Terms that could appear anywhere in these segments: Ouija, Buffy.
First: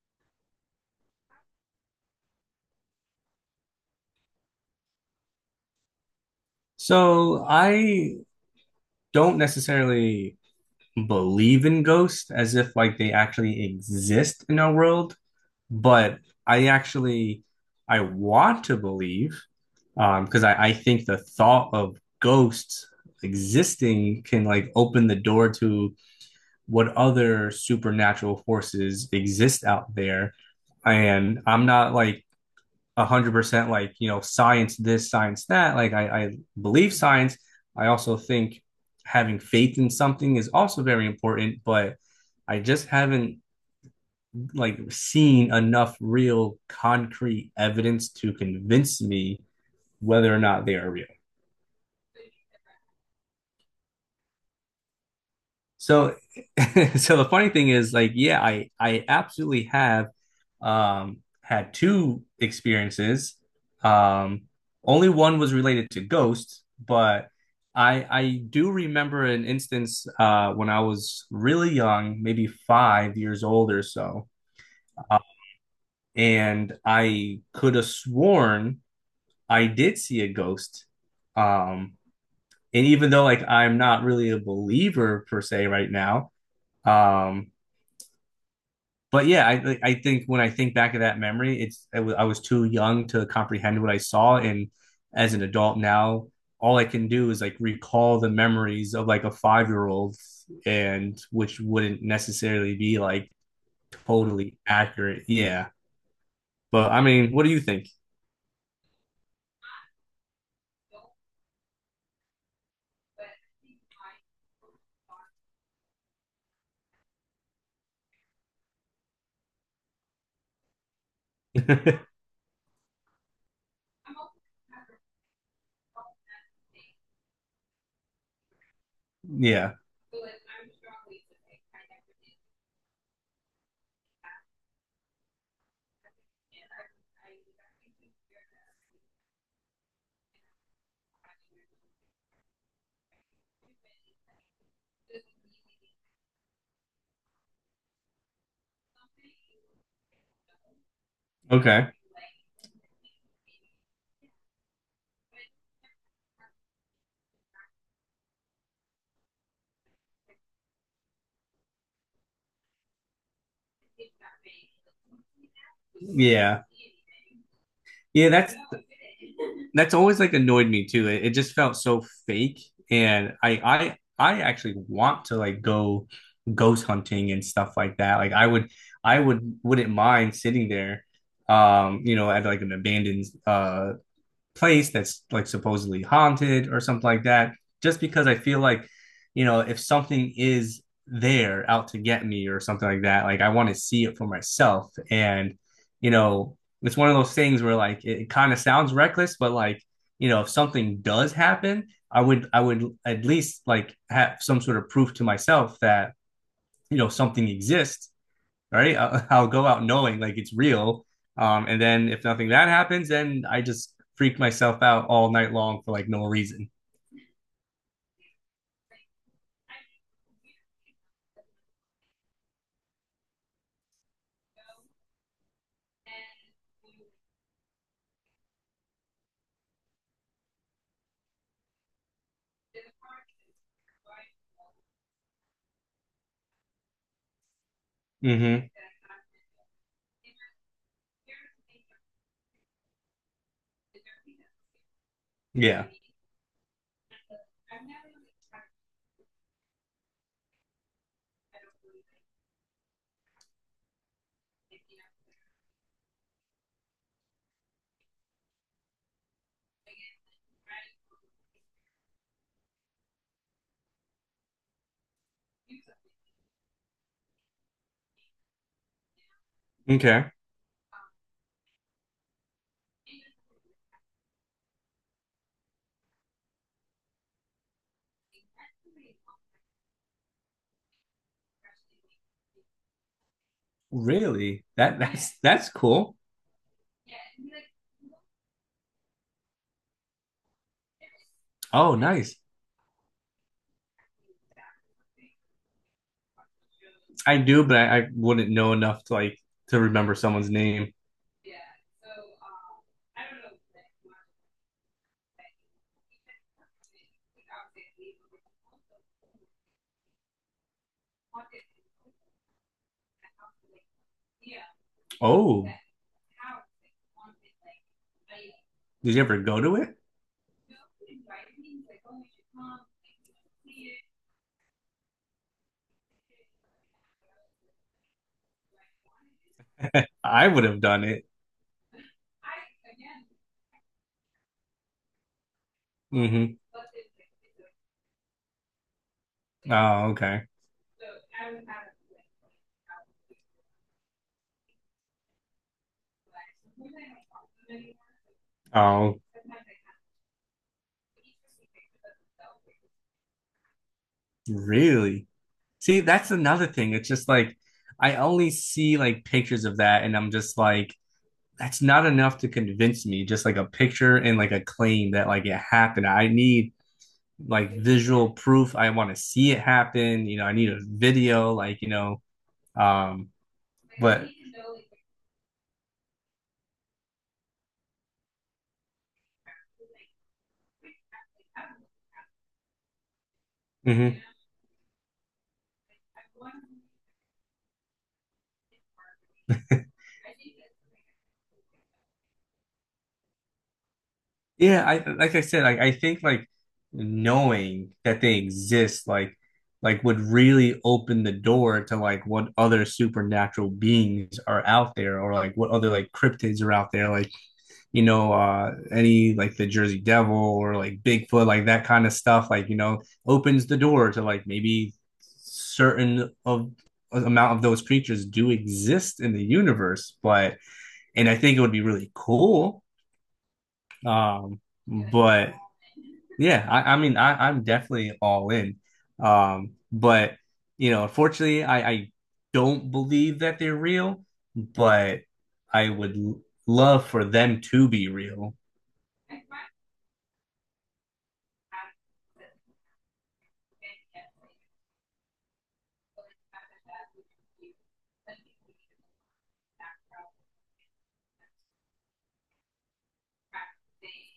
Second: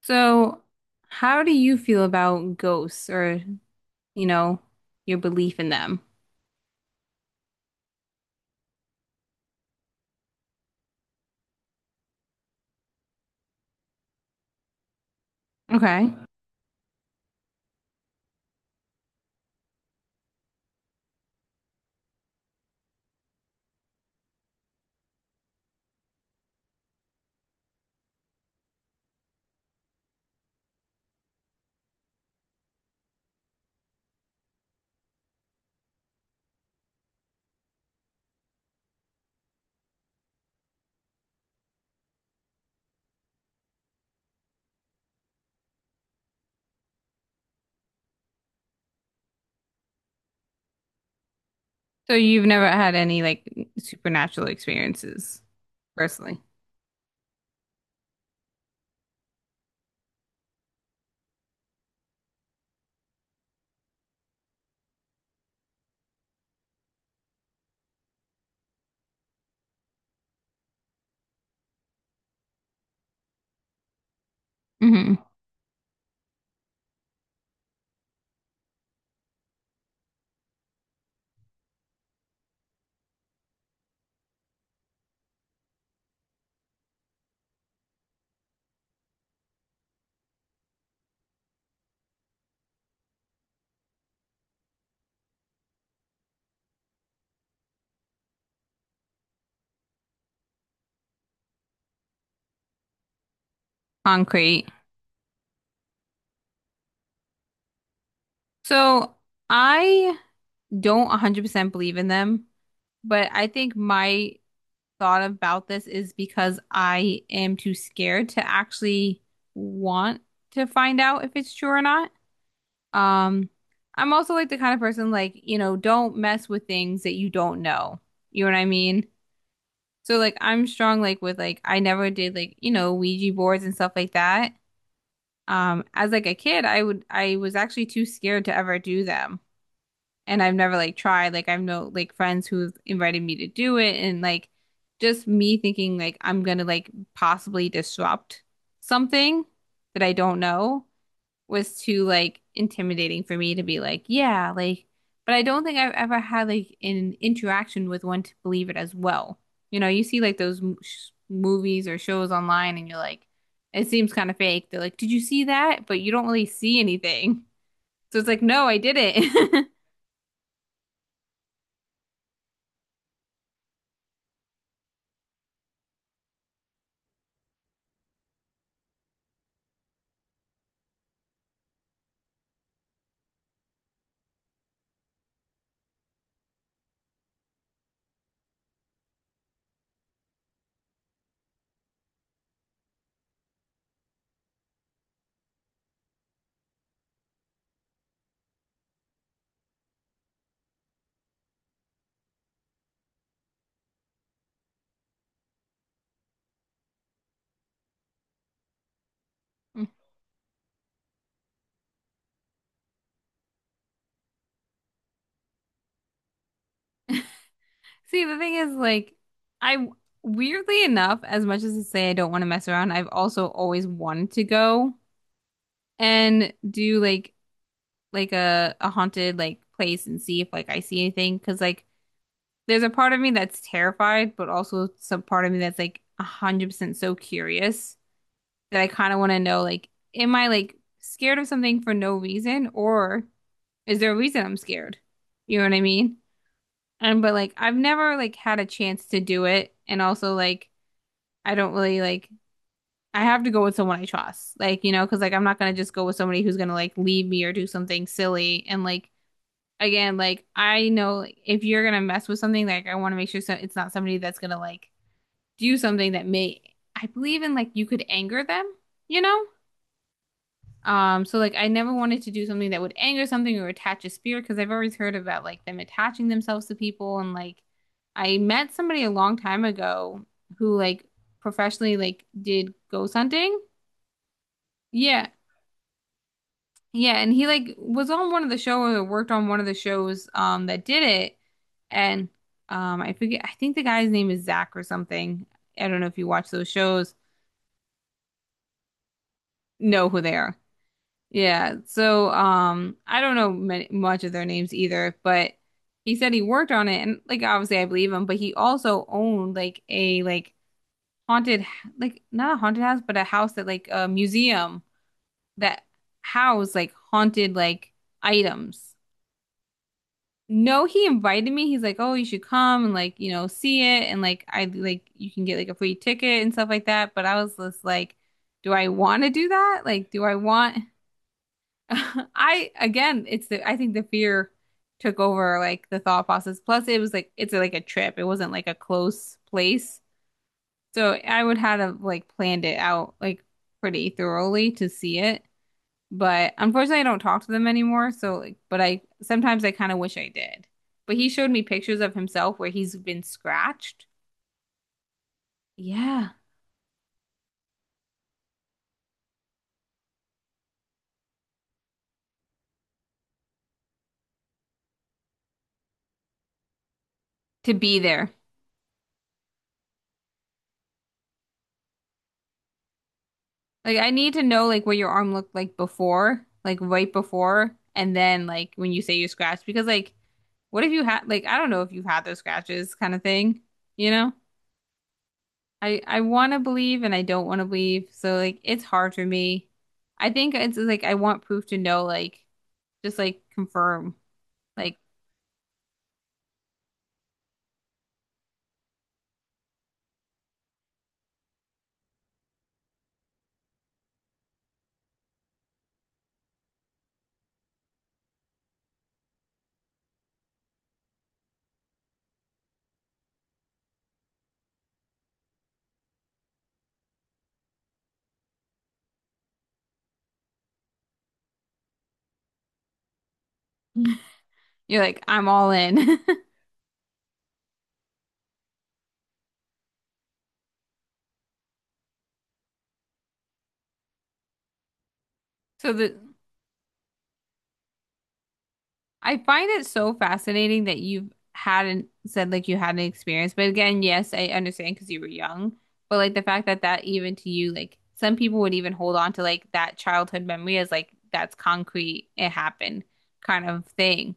So, how do you feel about ghosts, or, you know, your belief in them? So I don't necessarily believe in ghosts as if like they actually exist in our world, Okay. but I actually, I want to believe because I think the thought of ghosts existing can like open the door to what other supernatural forces exist out there. And I'm not like 100% like, science this, science that. Like, I believe science. I also think having faith in something is also very important, but I just haven't like seen enough real concrete evidence to convince me whether or not they are real. So you've never had any like supernatural experiences So personally. so the funny thing is like yeah, I absolutely have had two experiences. Um, only one was related to ghosts, but I do remember an instance when I was really young, maybe 5 years old or so, Hmm. uh, and I could have sworn I did see a ghost. Um, and even though like I'm not really a believer per se right now, um, but yeah, I like, I think when I think back of that memory, it's I was too young to comprehend what I saw, and as an adult now, all I can do is like recall the memories of like a 5-year old, and which wouldn't necessarily be like totally Concrete. accurate. Yeah, but I mean, what do you think? So I don't 100% believe in them, but I think my thought about this is because I am too scared to actually want to find out if it's true or not. Um, I'm also like the kind of person like, you know, don't mess with things that you don't know. You know what I mean? Yeah. So like I'm strong like with like I never did like, you know, Ouija boards and stuff like that. As like a kid, I was actually too scared to ever do them. And I've never like tried. Like I've no like friends who've invited me to do it, and like just me thinking like I'm gonna like possibly disrupt something that I don't know was Okay. too like intimidating for me to be like, yeah, like, but I don't think I've ever had like an interaction with one to believe it as well. You know, you see like those m sh movies or shows online and you're like, it seems kind of fake. They're like, did you see that? But you don't really Yeah. see anything. So it's Yeah, like, that's no, I didn't. that's always like annoyed me too. It just felt so fake, and I actually want to like go ghost hunting and stuff like that. Like I wouldn't mind sitting there, you know, at like an abandoned place that's like supposedly haunted or something like that just because I feel like, if something is there out to get me or something like that, like I want to see it for myself. And, you know it's one of those things where like it kind of sounds reckless, but like, if something does happen, I would at least like have some sort of proof to myself that, something exists, right? I'll, I'll go out knowing like it's real. And then if nothing that happens, then I just freak myself out all night long for like no reason. See, the thing is, like, I weirdly enough, as much as to say I don't want to mess around, I've also always wanted to go and do like a haunted like place and see if like I see anything, because like there's a part of me that's terrified, but also some part of me that's like 100% so curious Mm-hmm. that I kind of want to know like am I like scared of something for no reason, or is there a reason I'm scared? You know what I Yeah. mean? And but like I've never like had a chance to do it, and also like I don't really like I have to go with someone I trust, like you know, because like I'm not gonna just go with somebody who's gonna like leave me or do something silly, and like again, like I know like, if you're gonna mess with something, like I want to make sure so it's not somebody that's gonna like do something that may I believe in like you could anger them, you know? Okay. So like I never wanted to do something that would anger something or attach a spirit, because I've always heard about like them attaching themselves to people, and like I met somebody a long time ago who like professionally like did ghost hunting. Really? That Yeah. that's cool. Yeah, and he like was on one of the shows or worked on one of the shows that did it. Oh, And nice. I forget, I think the guy's name is Zach or something. I don't know if you watch those shows, I do, but I wouldn't know enough to like to know remember who they someone's are. name. Yeah. So I don't know many, much of their names either, but he said he worked on it, and like obviously I believe him, but he also owned like a like haunted, h- like not a haunted house, but a house that like a museum Oh, that housed like haunted like items. did you ever go to it? No, he invited me. He's like, "Oh, you should come and like, you know, see it, and like I like you can get like a free ticket and stuff like that." But I was just like, "Do I want to do that? Like, do I I would want" have done it. I again, it's the I think the fear took over like the thought Mm-hmm. process. Plus it was like it's like a trip. It wasn't like a close place. Oh, okay. So I would have like planned it out like pretty thoroughly to see it. But unfortunately, I don't talk to them anymore. So, like, but I Oh, sometimes I kind of wish I did. But he showed me pictures of himself where he's been scratched. really? See, that's Yeah, another thing. It's just like I only see like pictures of that, and I'm just like, that's not enough to convince me, just like a picture and like a claim that like it happened. I need like to be visual there. proof. I want to see it happen. I need a video, like, um Like, I but. need to know like what your arm looked like before, like right before, and then like when you say you're scratched, because like, what if you had like I don't know if you've had those scratches kind of thing, you Mhm. know? I want to believe and I don't want to believe. So like, it's hard for me. I think it's like I want proof to know, like, just like confirm, Yeah, like. I like I said, like I think, like knowing that they exist, like would really open the door to like what other supernatural beings are out there or like what other like cryptids are out there, like, you know, any like the Jersey Devil or like Bigfoot, like that kind of stuff, like, you know, opens the door to like maybe certain of amount of those creatures do exist in the universe. But, and I think it would be really cool. Um, You're like, I'm but all in. yeah, I mean, I'm definitely all in. But, you know, unfortunately, I don't believe that they're real, but I So the would love for them to be real. I find it so fascinating that you have hadn't said like you had an experience. But again, yes, I understand because you were young. But like the fact that that even to you, like some people would even hold on to like that childhood memory as like that's concrete, it happened kind of thing.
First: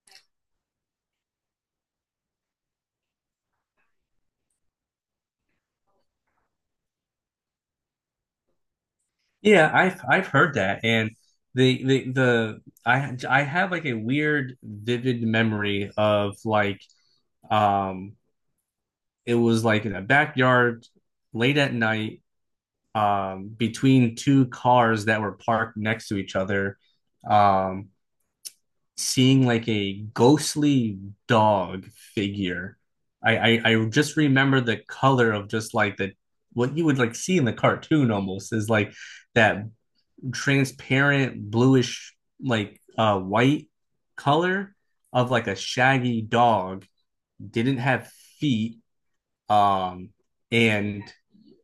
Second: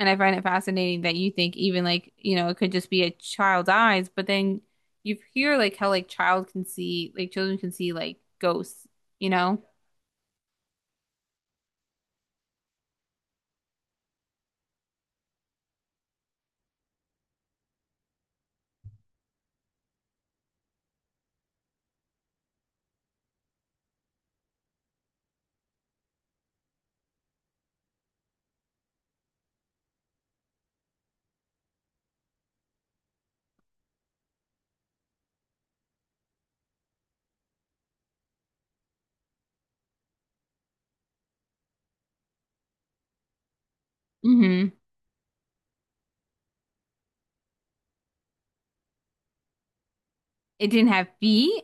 And I find it fascinating that you think even like, you know, it could just be a child's eyes, but then you hear like how like child can see, like children can see like ghosts, you know? Yeah, I've heard that, and the I have like a weird vivid memory of like um it was like in a backyard late at night, between two cars that were parked next to each other, um seeing like a ghostly dog figure. I just remember the color of just like the what you would like see in the cartoon, almost is like that transparent bluish like white Hmm. color of like a shaggy dog, didn't have feet, um It didn't and have feet.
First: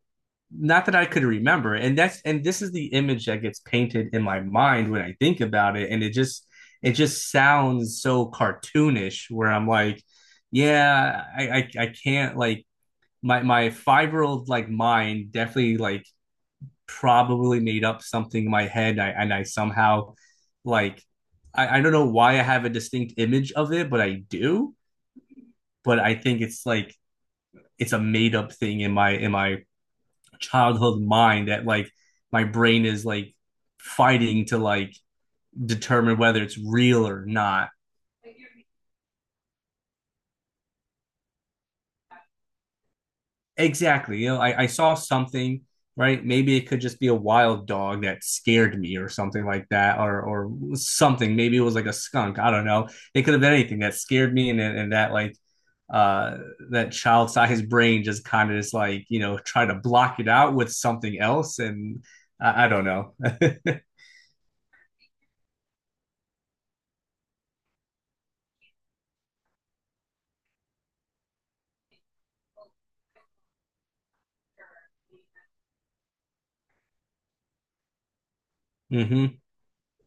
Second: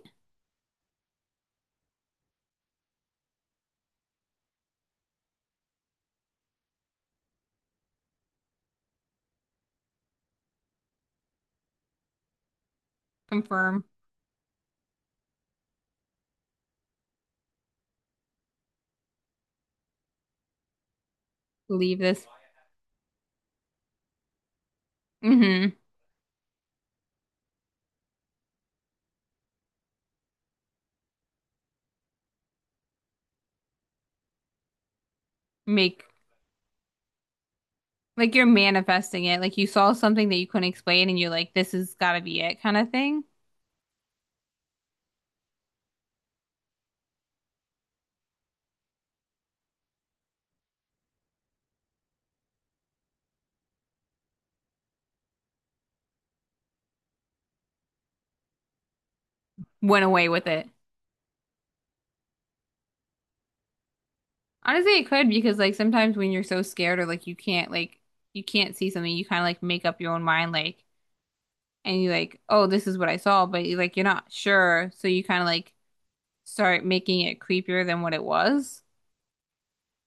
not that I could remember. And that's, and this is the image that gets painted in my mind when I think about it, and it just sounds so cartoonish where I'm like, yeah, I can't like my Confirm, 5-year old like mind definitely like probably made up something in my head, and I somehow, like, I don't believe know this. why I have a distinct image of it, but I do. Hmm. But I think it's like it's a made up thing in my childhood mind that like my brain is like fighting to like Make determine whether it's real or not. like you're manifesting it. Like you saw something that you couldn't explain and you're like, this has got to be it kind of thing. Exactly. You know, I saw something, right? Maybe it could just be a wild dog that scared me or something like that, or something. Maybe it was like a skunk. I don't know. It could have been anything that scared me and that like uh that child sized brain just kind of just like, you know, try to Went block away it with out it. with something else. And I don't know. Honestly, it could, because like sometimes when you're so scared or like you can't see something, you kind of like make up your own mind like and you like, oh, this is what I saw, but you like you're not sure, so you kind of like start making it creepier than what it was. Hmm.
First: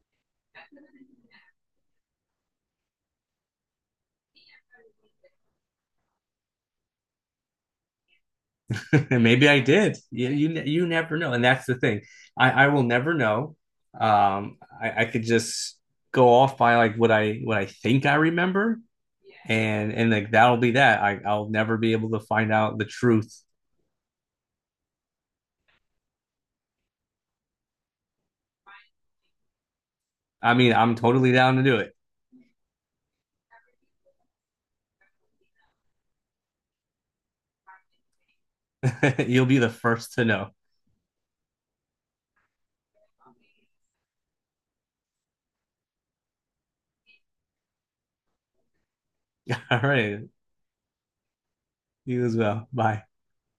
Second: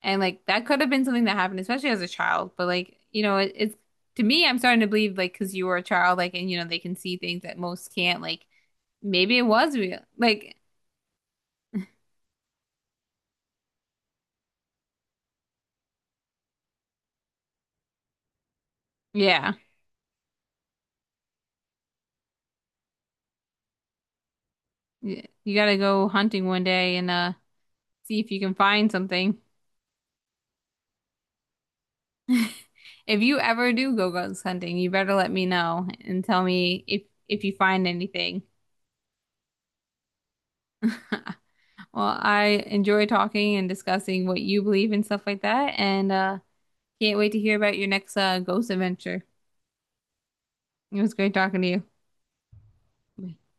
And like that could have been something that happened, especially as a child. But like, you know, it, it's to me, I'm starting to believe like because you were a child, like, and you know, they can see things that most can't. Like, And maybe it maybe I was did. real. You, you Like, you never know, and that's the thing. I will never know. I could just go off by like what I think I remember, yeah, yeah, and like that'll be that. I'll never be able to find out the truth. Y- you gotta go hunting one day, and see if you can find something. I mean, I'm totally down to do If you ever do go ghost hunting, you better let me know and tell me if you find anything. it. You'll be the first to know. Well, I enjoy talking and discussing what you believe and stuff like that, and can't wait to hear about your next ghost adventure. All right, It was great talking to you as well. Bye. you.